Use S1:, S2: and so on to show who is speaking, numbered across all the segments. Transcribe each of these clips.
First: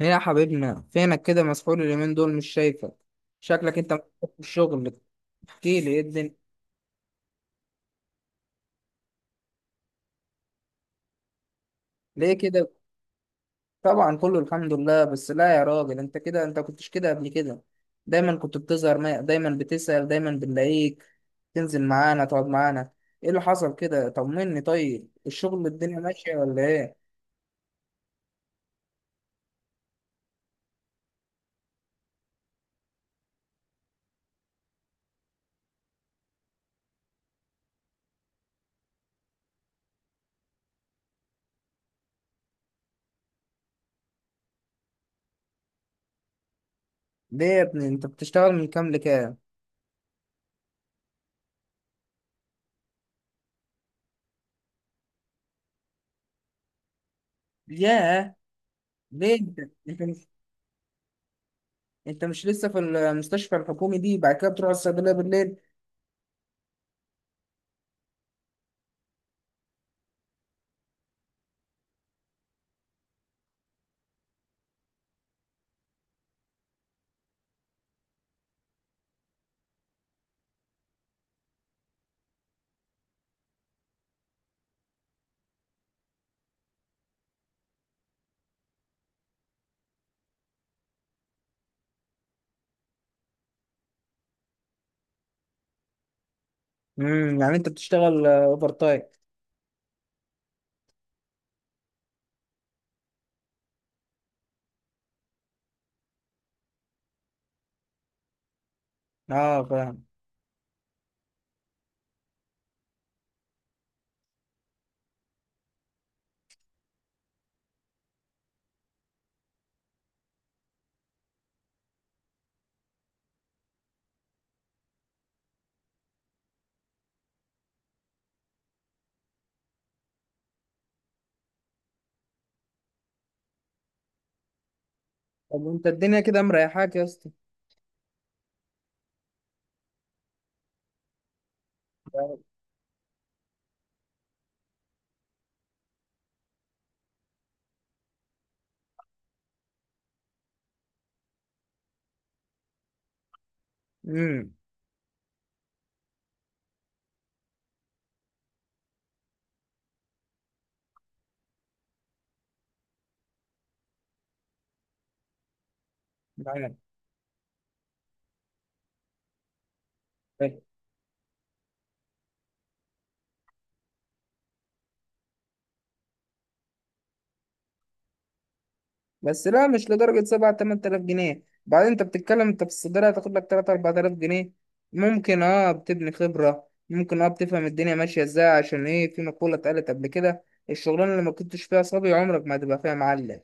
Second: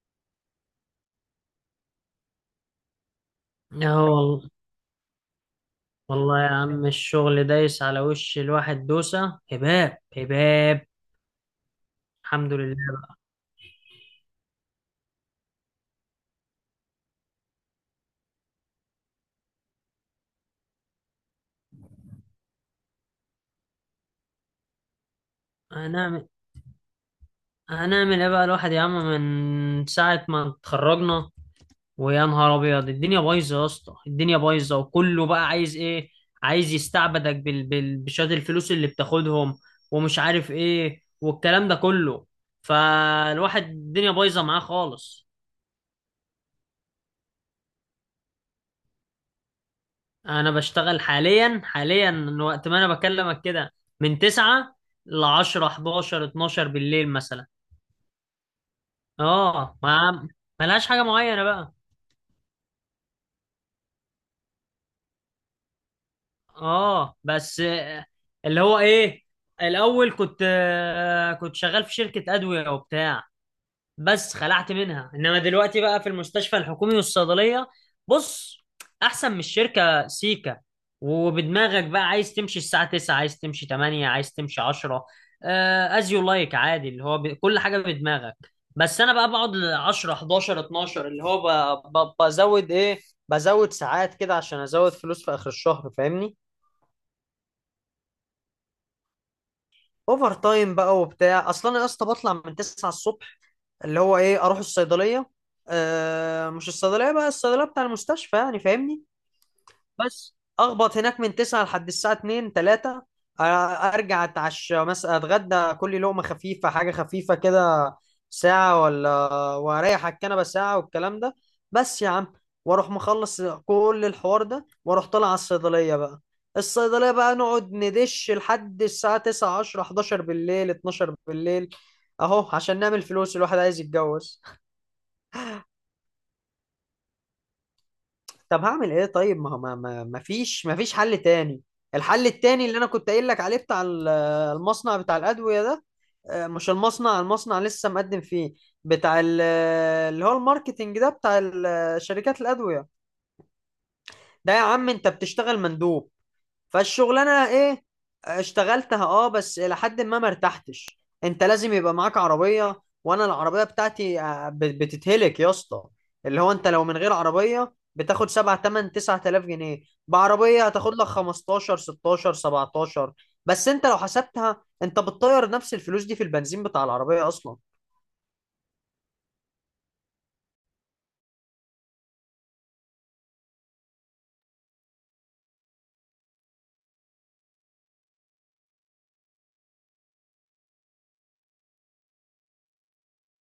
S1: ايه يا حبيبنا فينك كده؟ مسحول اليومين دول، مش شايفك.
S2: اه
S1: شكلك انت مسحول في
S2: والله.
S1: الشغل. احكي لي ايه الدنيا؟
S2: والله يا عم، الشغل دايس على وش الواحد دوسة هباب هباب.
S1: ليه
S2: الحمد
S1: كده؟
S2: لله بقى.
S1: طبعا كله الحمد لله، بس لا يا راجل، انت كده انت كنتش كده قبل كده. دايما كنت بتظهر ما... دايما بتسأل، دايما بنلاقيك تنزل معانا، تقعد معانا. ايه اللي حصل كده؟ طمني، طيب الشغل الدنيا
S2: هنعمل
S1: ماشية ولا ايه؟
S2: هنعمل ايه بقى الواحد يا عم، من ساعة ما اتخرجنا، ويا نهار ابيض الدنيا بايظة يا اسطى، الدنيا بايظة وكله بقى عايز ايه؟ عايز يستعبدك بشوية الفلوس اللي بتاخدهم ومش عارف ايه والكلام ده كله. فالواحد الدنيا بايظة معاه خالص.
S1: ليه يا ابني انت بتشتغل من كام لكام؟
S2: انا بشتغل حاليا من وقت ما انا بكلمك كده، من 9 ل 10 11 12 بالليل مثلا.
S1: ياه، ليه انت؟
S2: اه
S1: انت مش
S2: ما ملهاش حاجه معينه بقى.
S1: انت مش لسه في المستشفى الحكومي دي؟ بعد كده بتروح الصيدلية بالليل؟
S2: اه بس اللي هو ايه، الاول كنت شغال في شركه ادويه وبتاع، بس خلعت منها. انما دلوقتي بقى في المستشفى الحكومي والصيدليه. بص، احسن من الشركه سيكا. وبدماغك بقى عايز تمشي الساعه 9، عايز تمشي 8، عايز تمشي 10، از يو لايك، عادي، اللي هو كل حاجه بدماغك. بس انا بقى بقعد ل 10 11 12، اللي هو بزود ايه، بزود ساعات كده عشان ازود فلوس في اخر الشهر، فاهمني.
S1: يعني انت بتشتغل اوفر تايم؟
S2: اوفر تايم بقى وبتاع. اصلا انا يا اسطى بطلع من 9 الصبح، اللي هو ايه، اروح الصيدليه. آه، مش الصيدليه بقى، الصيدليه بتاع المستشفى، يعني فاهمني.
S1: اه فاهم.
S2: بس اخبط هناك من 9 لحد الساعه 2 3، ارجع اتعشى مثلا اتغدى، كل لقمه خفيفه، حاجه خفيفه كده، ساعه، ولا واريح على الكنبه ساعه والكلام ده. بس يا عم، واروح مخلص كل الحوار ده واروح طالع على الصيدليه بقى. الصيدليه بقى نقعد ندش لحد الساعه 9 10 11 بالليل 12 بالليل، اهو عشان نعمل فلوس، الواحد عايز يتجوز.
S1: طب وانت الدنيا كده مريحاك يا اسطى؟
S2: طب هعمل ايه؟ طيب، ما هو ما فيش حل تاني. الحل التاني اللي انا كنت قايل لك عليه، بتاع المصنع بتاع الادويه ده. مش المصنع لسه مقدم فيه. بتاع اللي هو الماركتينج ده، بتاع شركات الادويه ده.
S1: امم
S2: يا عم انت بتشتغل مندوب، فالشغلانه ايه؟ اشتغلتها اه، بس الى حد ما ارتحتش. انت لازم يبقى معاك عربيه، وانا العربيه بتاعتي بتتهلك يا اسطى. اللي هو انت
S1: معاك؟
S2: لو من غير عربيه بتاخد 7 8 9000 جنيه، بعربيه هتاخد لك 15 16 17. بس انت لو حسبتها، انت بتطير نفس الفلوس دي في البنزين بتاع العربيه اصلا.
S1: بس لا، مش لدرجة سبعة تمن تلاف جنيه. بعدين انت بتتكلم، انت في الصيدلية هتاخد لك تلات أربعة تلاف جنيه. ممكن اه بتبني خبرة، ممكن اه بتفهم الدنيا ماشية ازاي. عشان ايه؟ في مقولة اتقالت قبل كده: الشغلانة اللي ما كنتش فيها صبي، عمرك ما هتبقى فيها معلم.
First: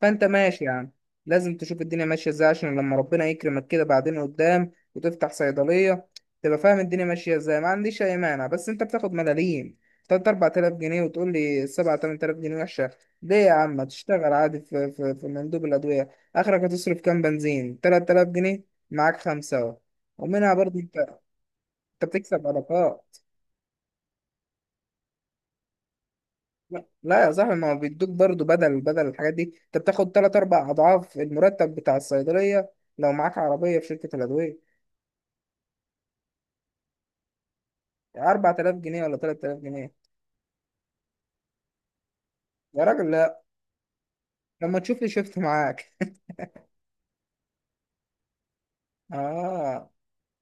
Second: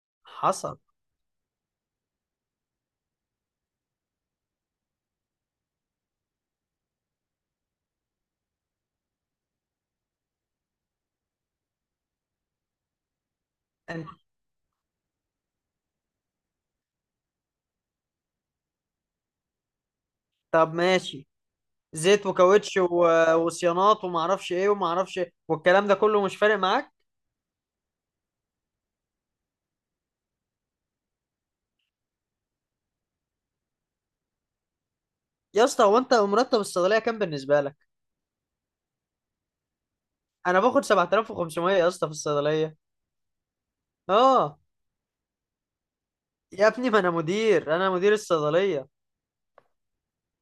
S1: فانت ماشي
S2: حصل.
S1: يعني، لازم تشوف الدنيا ماشية ازاي عشان لما ربنا يكرمك كده بعدين قدام وتفتح صيدلية، تبقى فاهم الدنيا ماشية ازاي. ما عنديش أي مانع، بس انت بتاخد ملاليم. تلات أربعة تلاف جنيه وتقول لي سبعة تمن تلاف جنيه وحشة؟ ليه يا عم ما
S2: انت،
S1: تشتغل عادي في مندوب الأدوية. آخرك هتصرف كام بنزين؟ 3000 جنيه. معاك خمسة أهو، ومنها
S2: طب
S1: برضه أنت.
S2: ماشي،
S1: أنت
S2: زيت
S1: بتكسب
S2: وكاوتش
S1: علاقات.
S2: وصيانات وما اعرفش ايه وما اعرفش إيه، والكلام ده كله مش فارق
S1: لا
S2: معاك.
S1: لا يا صاحبي، ما هو بيدوك برضه بدل الحاجات دي. أنت بتاخد تلات أربع أضعاف المرتب بتاع الصيدلية لو معاك عربية في شركة الأدوية.
S2: يا اسطى، هو انت مرتب الصيدليه كام بالنسبه لك؟
S1: 4000 جنيه ولا 3000 جنيه؟
S2: انا باخد 7500 يا اسطى في الصيدليه.
S1: يا راجل لا.
S2: اه.
S1: لما تشوف لي شفت معاك.
S2: يا ابني ما انا مدير، انا مدير الصيدليه.
S1: آه،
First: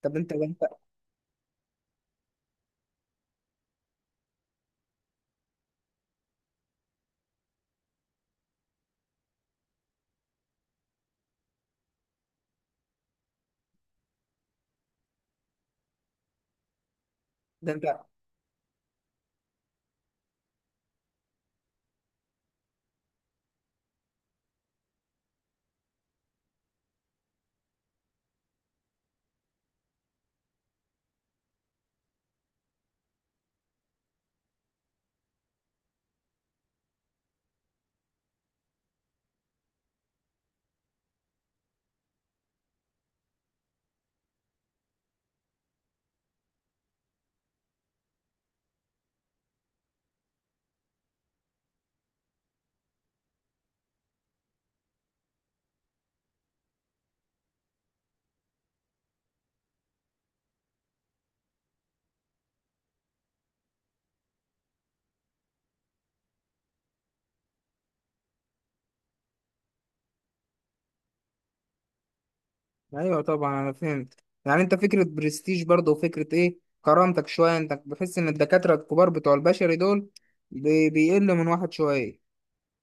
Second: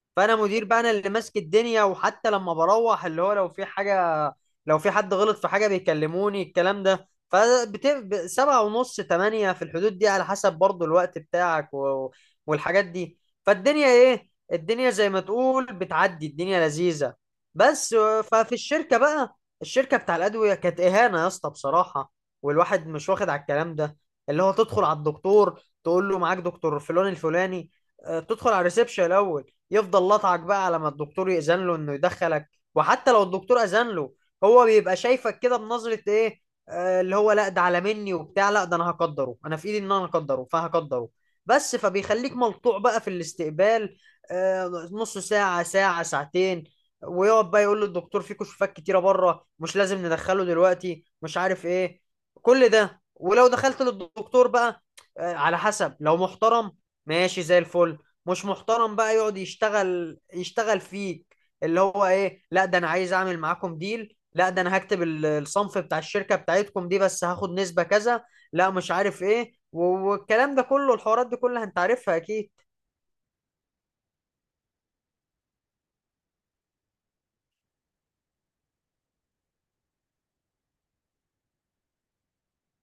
S1: طب أنت
S2: فانا
S1: ده أنت
S2: مدير بقى، انا اللي ماسك الدنيا، وحتى لما بروح اللي هو لو في حاجه، لو في حد غلط في حاجه بيكلموني الكلام ده، سبعة ونص، تمانية، في الحدود دي، على حسب برضو الوقت بتاعك والحاجات دي. فالدنيا ايه، الدنيا زي ما تقول بتعدي، الدنيا لذيذة.
S1: ده
S2: بس
S1: أنت.
S2: ففي الشركة بقى، الشركة بتاع الأدوية كانت إهانة يا اسطى بصراحة، والواحد مش واخد على الكلام ده. اللي هو تدخل على الدكتور، تقول له معاك دكتور فلان الفلاني، تدخل على الريسبشن الأول، يفضل لطعك بقى على ما الدكتور يأذن له انه يدخلك. وحتى لو الدكتور أذن له، هو بيبقى شايفك كده بنظرة ايه، اللي هو لا ده على مني وبتاع، لا ده انا هقدره، انا في ايدي ان انا اقدره فهقدره. بس فبيخليك ملطوع بقى في الاستقبال، نص ساعة، ساعة، ساعتين، ويقعد بقى يقول للدكتور في كشوفات كتيرة بره، مش لازم ندخله دلوقتي، مش عارف ايه. كل ده. ولو دخلت للدكتور بقى، على حسب، لو محترم ماشي زي الفل، مش محترم بقى يقعد يشتغل فيك، اللي هو ايه، لا ده انا عايز اعمل معاكم ديل، لا ده انا هكتب الصنف بتاع الشركة بتاعتكم دي، بس هاخد نسبة كذا. لا مش عارف ايه والكلام ده كله، الحوارات دي كلها انت عارفها اكيد.
S1: ايوه طبعا انا فهمت. يعني انت فكره برستيج برضه، وفكره ايه، كرامتك شويه. انت بحس ان الدكاتره الكبار بتوع البشري دول بيقل من واحد شويه.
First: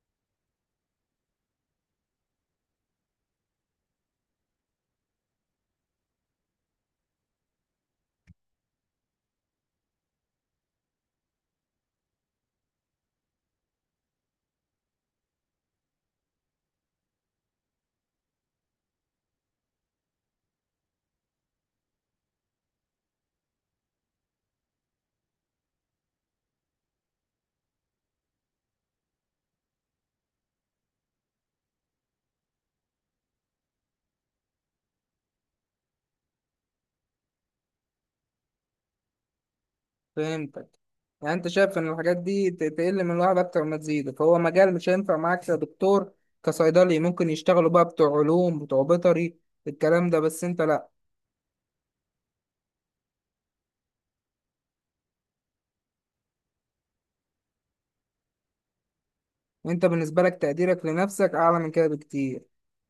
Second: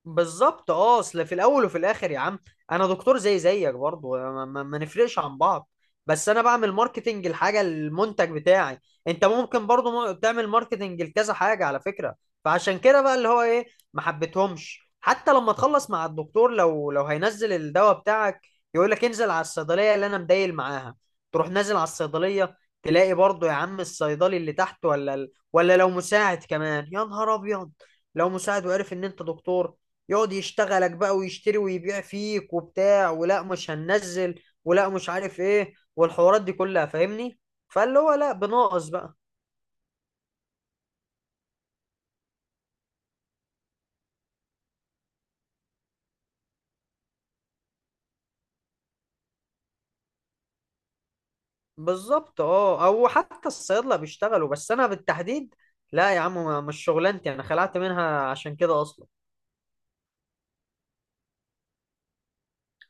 S2: بالظبط اه، اصل في الاول وفي الاخر يا عم، انا دكتور زي زيك برضه، ما نفرقش عن بعض. بس انا بعمل ماركتنج الحاجه، المنتج بتاعي. انت ممكن برضه تعمل ماركتنج لكذا حاجه على فكره. فعشان كده بقى، اللي هو ايه، ما حبيتهمش. حتى لما تخلص مع الدكتور، لو هينزل الدواء بتاعك، يقول لك انزل على الصيدليه اللي انا مدايل معاها. تروح نازل على الصيدليه، تلاقي برضه يا عم الصيدلي اللي تحت، ولا ولا لو مساعد كمان، يا نهار ابيض، لو مساعد وعرف ان انت دكتور، يقعد يشتغلك بقى، ويشتري ويبيع فيك وبتاع، ولا مش هننزل، ولا مش عارف ايه، والحوارات دي كلها، فاهمني. فاللي هو لا، بناقص بقى.
S1: فهمتك. يعني انت شايف ان الحاجات دي تقل من الواحد اكتر ما تزيد، فهو مجال مش هينفع معاك كدكتور. كصيدلي ممكن يشتغلوا بقى بتوع علوم بتوع بيطري الكلام ده، بس انت لا.
S2: بالظبط اه، او حتى الصيادله بيشتغلوا، بس انا بالتحديد لا يا عم، مش شغلانتي، انا خلعت منها عشان كده اصلا.
S1: انت بالنسبه لك تقديرك لنفسك اعلى من كده بكتير.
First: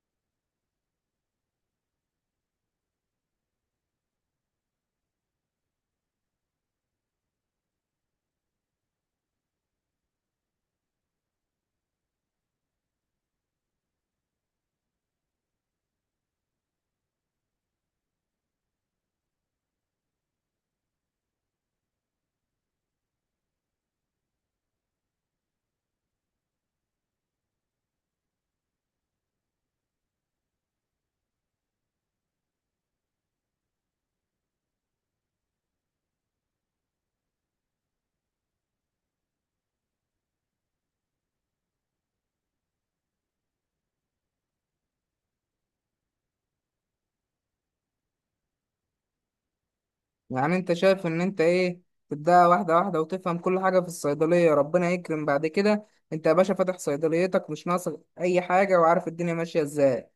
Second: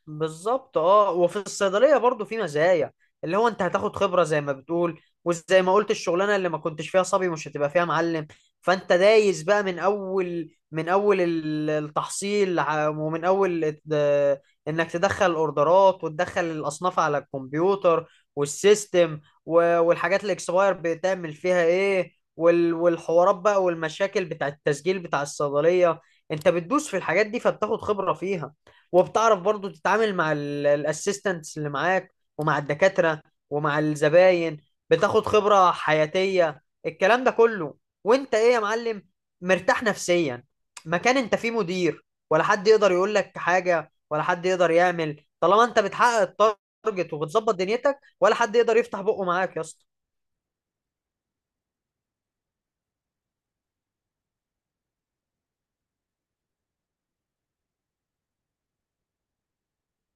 S2: بالظبط اه، وفي الصيدليه برضو في مزايا، اللي هو انت هتاخد خبره زي ما بتقول، وزي ما قلت الشغلانه اللي ما كنتش فيها صبي مش هتبقى فيها معلم. فانت دايس بقى من اول، من اول التحصيل، ومن اول انك تدخل الاوردرات وتدخل الاصناف على الكمبيوتر والسيستم، والحاجات الاكسباير بتعمل فيها ايه، والحوارات بقى والمشاكل بتاع التسجيل بتاع الصيدليه. انت بتدوس في الحاجات دي فبتاخد خبره فيها، وبتعرف برضو تتعامل مع الاسيستنتس اللي معاك، ومع الدكاترة، ومع الزباين. بتاخد خبرة حياتية الكلام ده كله. وانت ايه يا معلم، مرتاح نفسيا، مكان انت فيه مدير، ولا حد يقدر يقول لك حاجة ولا حد يقدر يعمل، طالما انت بتحقق التارجت وبتظبط دنيتك، ولا حد يقدر يفتح بقه معاك يا اسطى.
S1: يعني انت شايف ان انت ايه؟ تبدأ واحدة واحدة وتفهم كل حاجة في الصيدلية، ربنا يكرم بعد كده انت يا باشا فاتح صيدليتك مش ناقصك اي حاجة وعارف الدنيا ماشية ازاي.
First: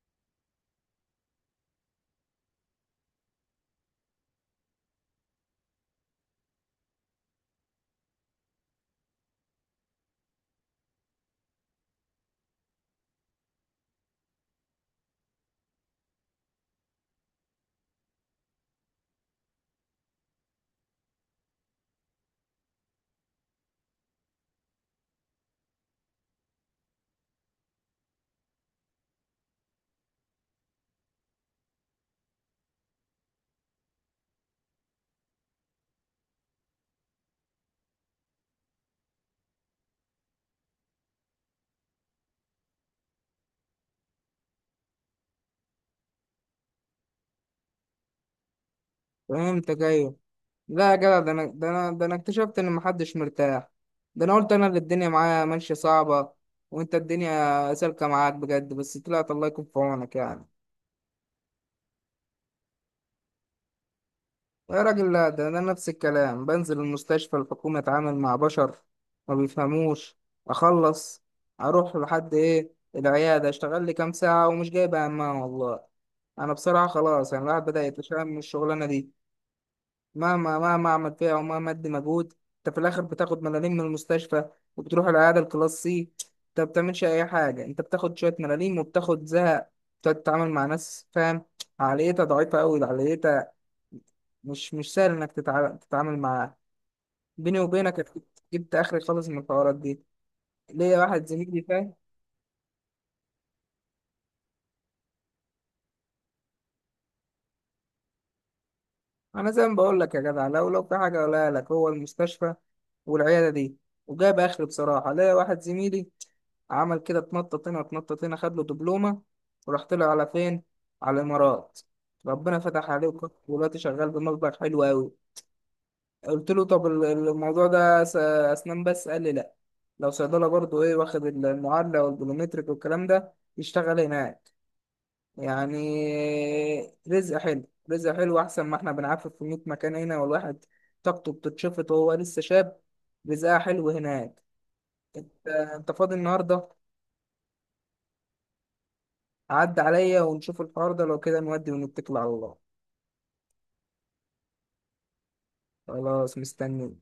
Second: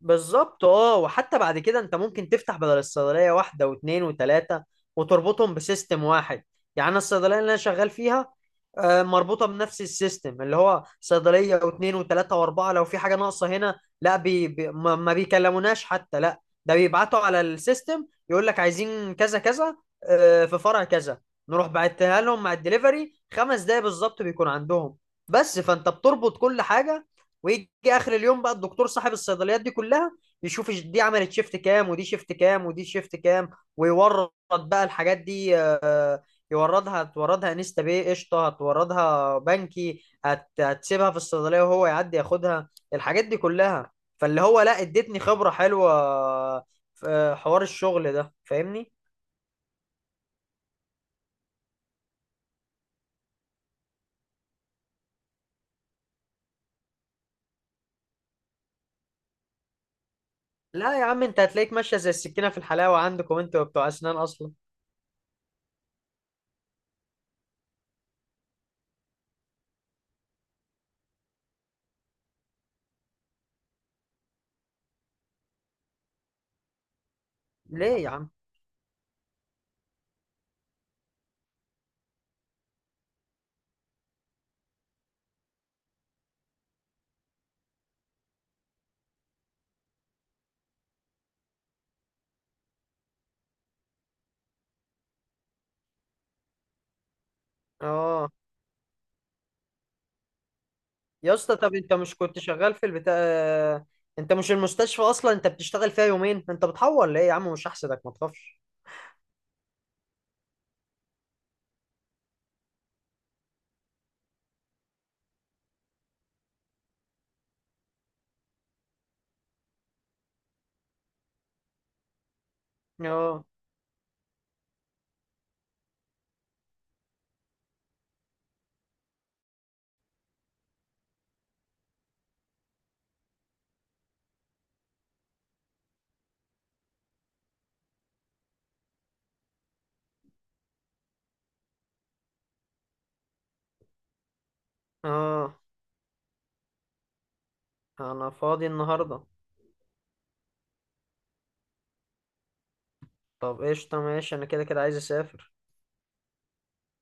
S2: بالظبط اه، وحتى بعد كده انت ممكن تفتح بدل الصيدليه واحده واثنين وثلاثه، وتربطهم بسيستم واحد. يعني انا الصيدليه اللي انا شغال فيها مربوطه بنفس السيستم، اللي هو صيدليه واثنين وثلاثه واربعه. لو في حاجه ناقصه هنا، لا بي بي، ما بيكلموناش حتى، لا ده بيبعتوا على السيستم، يقول لك عايزين كذا كذا، في فرع كذا، نروح بعتها لهم مع الدليفري، خمس دقايق بالظبط بيكون عندهم. بس فانت بتربط كل حاجه. ويجي اخر اليوم بقى الدكتور صاحب الصيدليات دي كلها، يشوف دي عملت شيفت كام، ودي شيفت كام، ودي شيفت كام، ويورد بقى الحاجات دي، يوردها، هتوردها انستا باي قشطه، هتوردها بنكي، هتسيبها في الصيدليه وهو يعدي ياخدها الحاجات دي كلها. فاللي هو لا، ادتني خبره حلوه في حوار الشغل ده، فاهمني.
S1: فهمتك، ايوه. لا يا جدع، ده انا اكتشفت ان محدش مرتاح. ده انا قلت انا اللي الدنيا معايا ماشية صعبة، وانت الدنيا سالكة معاك بجد. بس طلعت الله يكون في عونك يعني.
S2: لا يا عم انت هتلاقيك ماشيه زي السكينه في الحلاوه، عندكم انتوا بتوع اسنان اصلا.
S1: يا راجل لا، ده أنا نفس الكلام، بنزل المستشفى الحكومة أتعامل مع بشر ما بيفهموش، أخلص أروح لحد إيه العيادة، أشتغل لي كام ساعة، ومش جايب همها والله. أنا بصراحة خلاص يعني الواحد بدأ
S2: ليه يا
S1: يتشائم
S2: عم؟
S1: من الشغلانة دي. مهما أعمل فيها ومهما أدي مجهود، أنت في الآخر بتاخد ملاليم من المستشفى، وبتروح العيادة الكلاس سي. أنت ما بتعملش أي حاجة، أنت بتاخد شوية ملاليم وبتاخد زهق. بتقعد تتعامل مع ناس فاهم عقليتها ضعيفة أوي. عقليتها مش سهل انك تتعامل معاه. بيني وبينك جبت،
S2: اه.
S1: اخري خالص من الحوارات دي. ليا واحد
S2: يا اسطى
S1: زميلي
S2: طب انت
S1: فاهم.
S2: مش كنت شغال في البتاع، انت مش المستشفى اصلا انت بتشتغل فيها يومين، انت بتحور ليه يا عم، مش هحسدك ما تخافش.
S1: انا زي ما بقول لك يا جدع، لو في حاجه اقولها لك، هو المستشفى والعياده دي وجاب اخري بصراحه. ليا واحد زميلي عمل كده، اتنطط هنا اتنطط هنا، خد له دبلومه وراح طلع على فين؟ على الامارات. ربنا فتح عليه
S2: اه.
S1: ودلوقتي شغال بمبلغ حلو قوي. قلت له طب الموضوع ده اسنان؟ بس قال لي لا، لو صيدله برضو ايه، واخد المعادله والبلومتريك والكلام ده يشتغل هناك يعني. رزق حلو. رزق حلو احسن ما احنا بنعفف في 100 مكان هنا، والواحد طاقته بتتشفط وهو لسه شاب. رزقها حلو هناك. انت،
S2: اه
S1: أنت فاضي النهارده؟
S2: انا فاضي النهارده.
S1: عدى عليا ونشوف الحوار ده، لو كده نودي ونتكل على الله.
S2: طب قشطه ماشي، انا كده كده عايز اسافر.
S1: خلاص، مستني.